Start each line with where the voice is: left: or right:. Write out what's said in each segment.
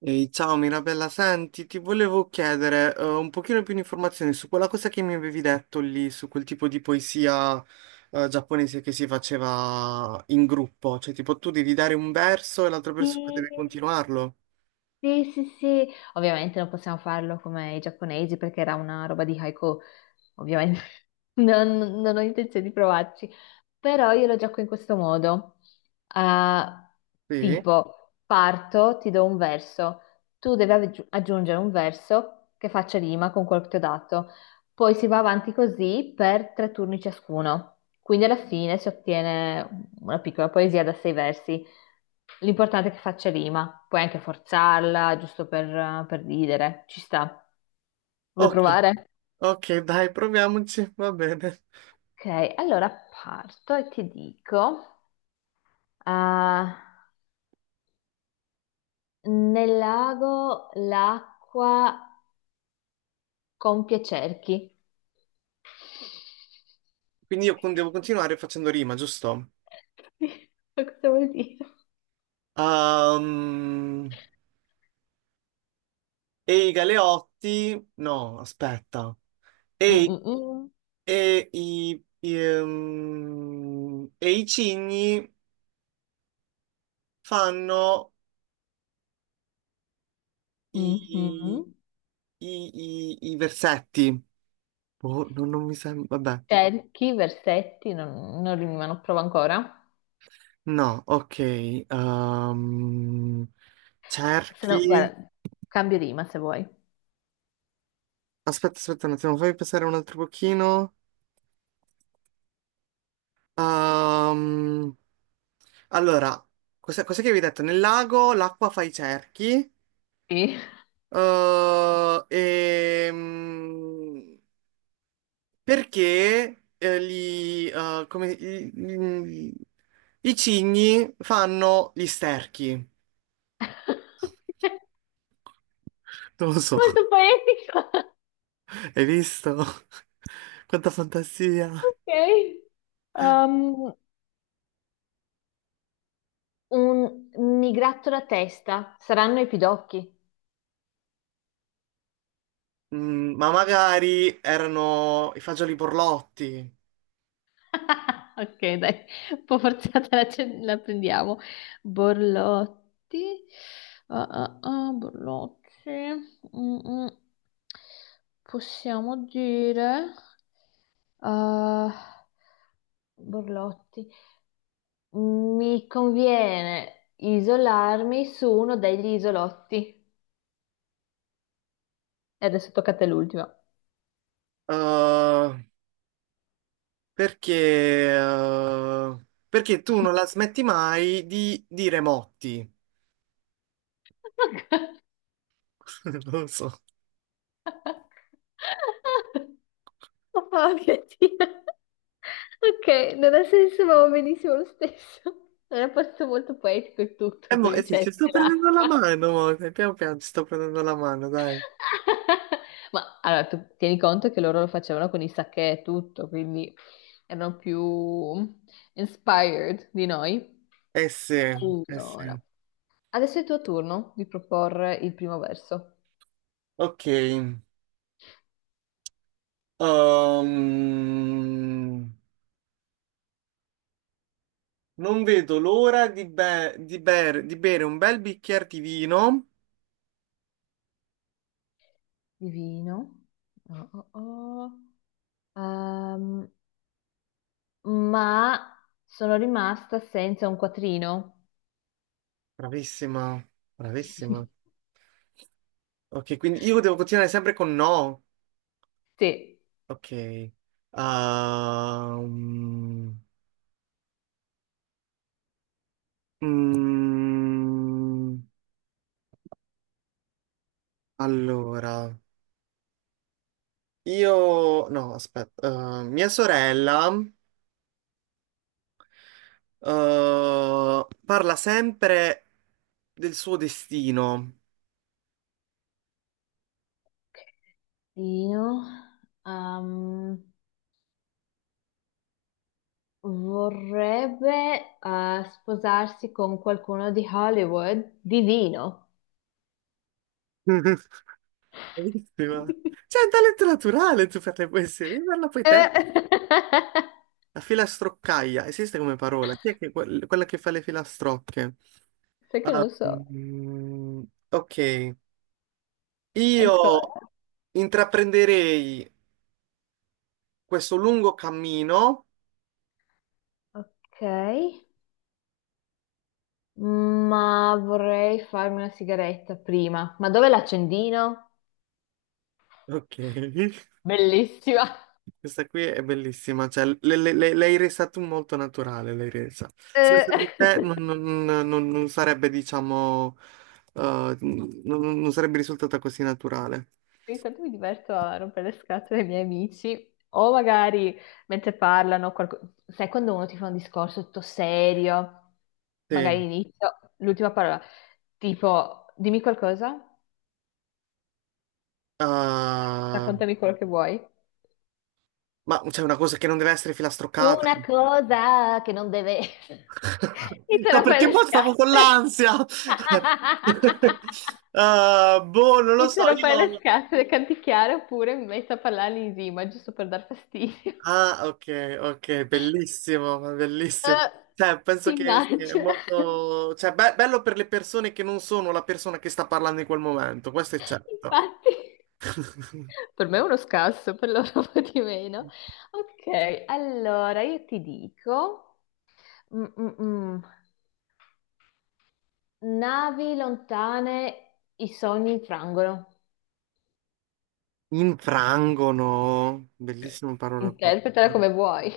right: Ehi, ciao Mirabella, senti, ti volevo chiedere un pochino più di informazioni su quella cosa che mi avevi detto lì, su quel tipo di poesia giapponese che si faceva in gruppo, cioè tipo tu devi dare un verso e l'altra
left: Sì,
right: persona deve continuarlo.
left: sì, sì, sì. Ovviamente non possiamo farlo come i giapponesi perché era una roba di haiku. Ovviamente non ho intenzione di provarci, però io lo gioco in questo modo. Ah,
right: Sì?
left: tipo, parto, ti do un verso, tu devi aggiungere un verso che faccia rima con quello che ti ho dato, poi si va avanti così per tre turni ciascuno, quindi alla fine si ottiene una piccola poesia da sei versi. L'importante è che faccia rima, puoi anche forzarla, giusto per ridere, ci sta. Vuoi
right: Ok,
left: provare?
right: ok, dai, proviamoci, va bene.
left: Ok, allora parto e ti dico, ah, nel lago l'acqua compie cerchi.
right: Quindi io devo continuare facendo rima, giusto?
left: Ma cosa vuol dire?
right: Ehm, Ehi Galeotti, no, aspetta.
left: Mm, mm,
right: E i cigni fanno i,
left: mm. Mhm.
right: i versetti. Boh, non, non mi sembra. Vabbè,
left: Cerchi, versetti, non rimano, provo ancora.
right: no, ok. ehm,
left: Se no,
right: cerchi.
left: guarda, cambio rima se vuoi.
right: Aspetta, aspetta un attimo, fammi pensare un altro pochino. Ehm, allora, cos'è che avevi detto? Nel lago l'acqua fa i cerchi.
left: Sì.
right: eh, ehm, perché gli, i cigni fanno gli sterchi. Non lo so.
left: Molto poetico.
right: Hai visto? Quanta fantasia.
left: Ok. Um, Un migrattolo a testa, saranno i pidocchi.
right: Mm, ma magari erano i fagioli borlotti.
left: Ok, dai, un po' forzata la, la prendiamo. Borlotti. Ah, ah, ah, Borlotti. Mm, mm. Possiamo dire, ah, Borlotti, mi conviene isolarmi su uno degli isolotti. E adesso tocca a te l'ultima.
right: Eh, perché tu non la smetti mai di dire motti. Non lo so.
left: Oh, mia Dio. Ok, non ha senso, ma va benissimo lo stesso. Era posto molto poetico e
right: E
left: tutto,
right: mo,
left: con
right: eh
left: i
right: sì, ci
left: getti
right: sto prendendo la
left: dell'acqua.
right: mano, mo. Piano piano ci sto prendendo la mano, dai.
left: Ma allora, tu tieni conto che loro lo facevano con i sacchè e tutto, quindi erano più inspired di noi.
right: Eh sì, eh
left: Allora,
right: sì.
left: adesso è il tuo turno di proporre il primo verso.
right: Ok. Non vedo l'ora di, bere un bel bicchiere di vino.
left: Divino. Oh, oh, oh. Ehm, ma sono rimasta senza un quattrino.
right: Bravissima, bravissima. Ok, quindi io devo continuare sempre con no.
left: Sì.
right: Ok. Mm, allora, io... No, aspetta. Mia sorella eh, parla sempre del suo destino.
left: Dino, ehm, vorrebbe sposarsi con qualcuno di Hollywood divino.
right: Bellissima. C'è un talento naturale tu per le poesie, devi farla poi te.
left: Eh,
right: La filastroccaia, esiste come parola? Chi è che- quel- quella che fa le filastrocche?
left: sai che non
right: Ah,
left: lo so
right: mm, ok. Io
left: ancora.
right: intraprenderei questo lungo cammino.
left: Ok, ma vorrei farmi una sigaretta prima. Ma dove l'accendino?
right: Ok.
left: Bellissima.
right: Questa qui è bellissima, cioè l'hai resa tu molto naturale, l'hai resa. Senza
left: Eh.
right: di te non sarebbe, diciamo, non sarebbe risultata così naturale.
left: Ogni tanto mi diverto a rompere le scatole ai miei amici, o magari mentre parlano, sai quando uno ti fa un discorso tutto serio, magari
right: Sì.
left: inizio, l'ultima parola, tipo dimmi qualcosa,
right: Ah,
left: raccontami quello che vuoi.
right: ma c'è una cosa che non deve essere filastroccata.
left: Una cosa che non deve. Mi te
right: No,
left: lo fai
right: perché
left: le
right: boh, stavo con
left: scatole.
right: l'ansia. Ah, boh, non
left: Mi
right: lo so,
left: te lo fai le
right: io...
left: scatole, canticchiare oppure mi metto a parlare in rima, giusto per dar fastidio.
right: Ah, ok, ok, bellissimo, ma bellissimo.
left: Eh,
right: Cioè, penso
left: ti
right: che sia
left: immagino.
right: molto... Cioè, bello per le persone che non sono la persona che sta parlando in quel momento, questo è certo.
left: Infatti, per me è uno scasso, per loro un po' di meno. Ok, allora io ti dico, mm, mm, mm. navi lontane, i sogni infrangono.
right: Infrangono,
left: Eh,
right: bellissima parola proprio.
left: Interpretala come vuoi.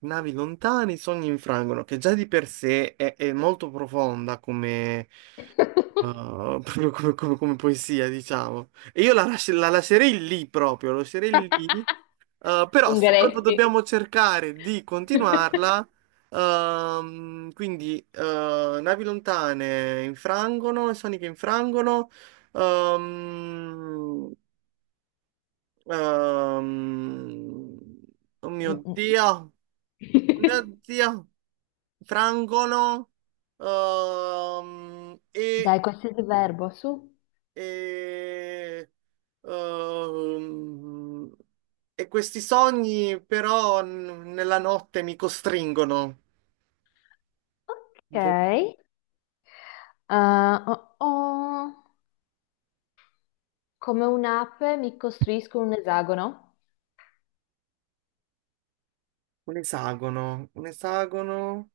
right: Navi lontane, i sogni infrangono, che già di per sé è molto profonda come, uh, proprio come, come poesia, diciamo. E io la lascerei lì proprio, la lascerei lì, però se proprio
left: Ungaretti.
right: dobbiamo cercare di continuarla, navi lontane infrangono, i sogni che infrangono, ehm, ehm, oh mio
left: Mm, mm.
right: Dio, oh mio Dio frangono ehm, e,
left: Dai, qualsiasi verbo, su.
right: e, ehm, e questi sogni però nella notte mi costringono. Un
left: Ok. Ah, oh, oh. Come un'ape mi costruisco un esagono.
right: un esagono, un esagono.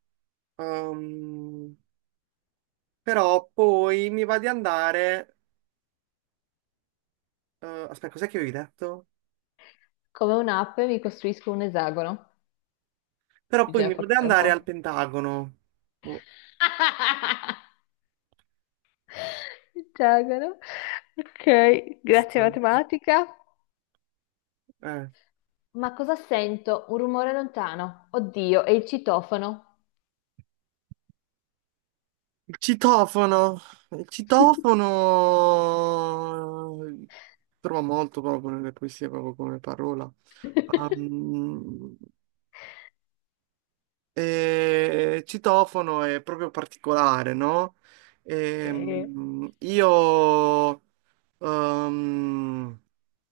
right: ehm, però poi mi va di andare. Eh, aspetta, cos'è che avevi detto?
left: Come un'ape mi costruisco un esagono.
right: Però poi
left: Bisogna
right: mi va di
left: forzare un
right: andare al
left: po'.
right: Pentagono. Boh,
left: Esagono. Ok, grazie
right: questo-
left: matematica.
right: eh.
left: Ma cosa sento? Un rumore lontano. Oddio, è il citofono.
right: Il citofono, il citofono trova molto proprio nelle poesie, proprio come parola. Um, e il citofono è proprio particolare, no?
left: Sì.
right: Ehm, io, um,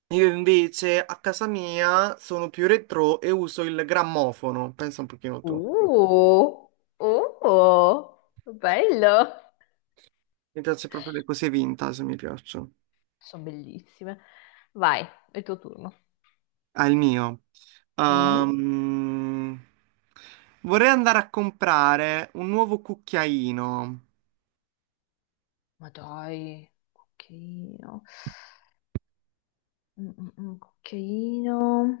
right: io invece a casa mia sono più retro e uso il grammofono, pensa un pochino tu.
left: Uh, uh, bello.
right: Mi piace proprio le cose vintage, mi piacciono.
left: Sono bellissime. Vai, è il tuo turno.
right: Al mio. Sì.
left: Mhm.
right: Ehm, vorrei andare a comprare un nuovo cucchiaino.
left: Ma dai, cucchiaino. Cucchiaino.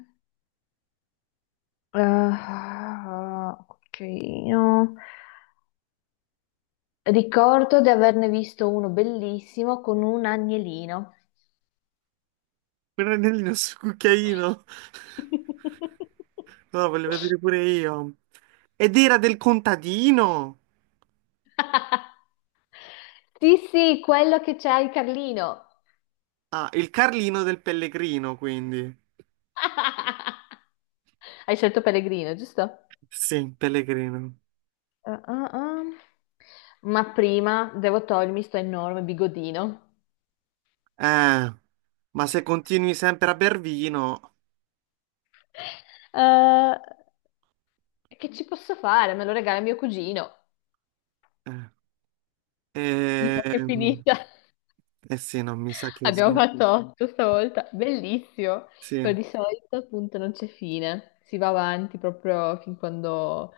left: Ah, ah, cucchiaino. Ricordo di averne visto uno bellissimo con un agnellino.
right: Per Renellino sul cucchiaino. No, voglio vedere pure io. Ed era del contadino.
left: Sì, sì, quello che c'ha il Carlino.
right: Ah, il Carlino del Pellegrino, quindi.
left: Hai scelto Pellegrino, giusto? Ah,
right: Sì, Pellegrino.
left: ah, ah. Ma prima devo togliermi sto enorme bigodino.
right: Eh, ma se continui sempre a ber vino...
left: Eh, e che ci posso fare? Me lo regala mio cugino.
right: Eh,
left: Mi sa che è
right: ehm,
left: finita.
right: eh sì, no, mi sa che sì.
left: Abbiamo fatto otto stavolta. Bellissimo. Però
right: Sì.
left: di solito appunto non c'è fine. Si va avanti proprio fin quando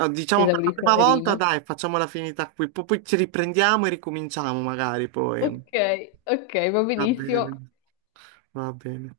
right: No,
left: si
right: diciamo per la
left: esaurisce
right: prima
left: la
right: volta,
left: rima.
right: dai, facciamola finita qui, poi, poi ci riprendiamo e ricominciamo magari poi.
left: Ok, ok, va
right: Va
left: benissimo.
right: bene, va bene.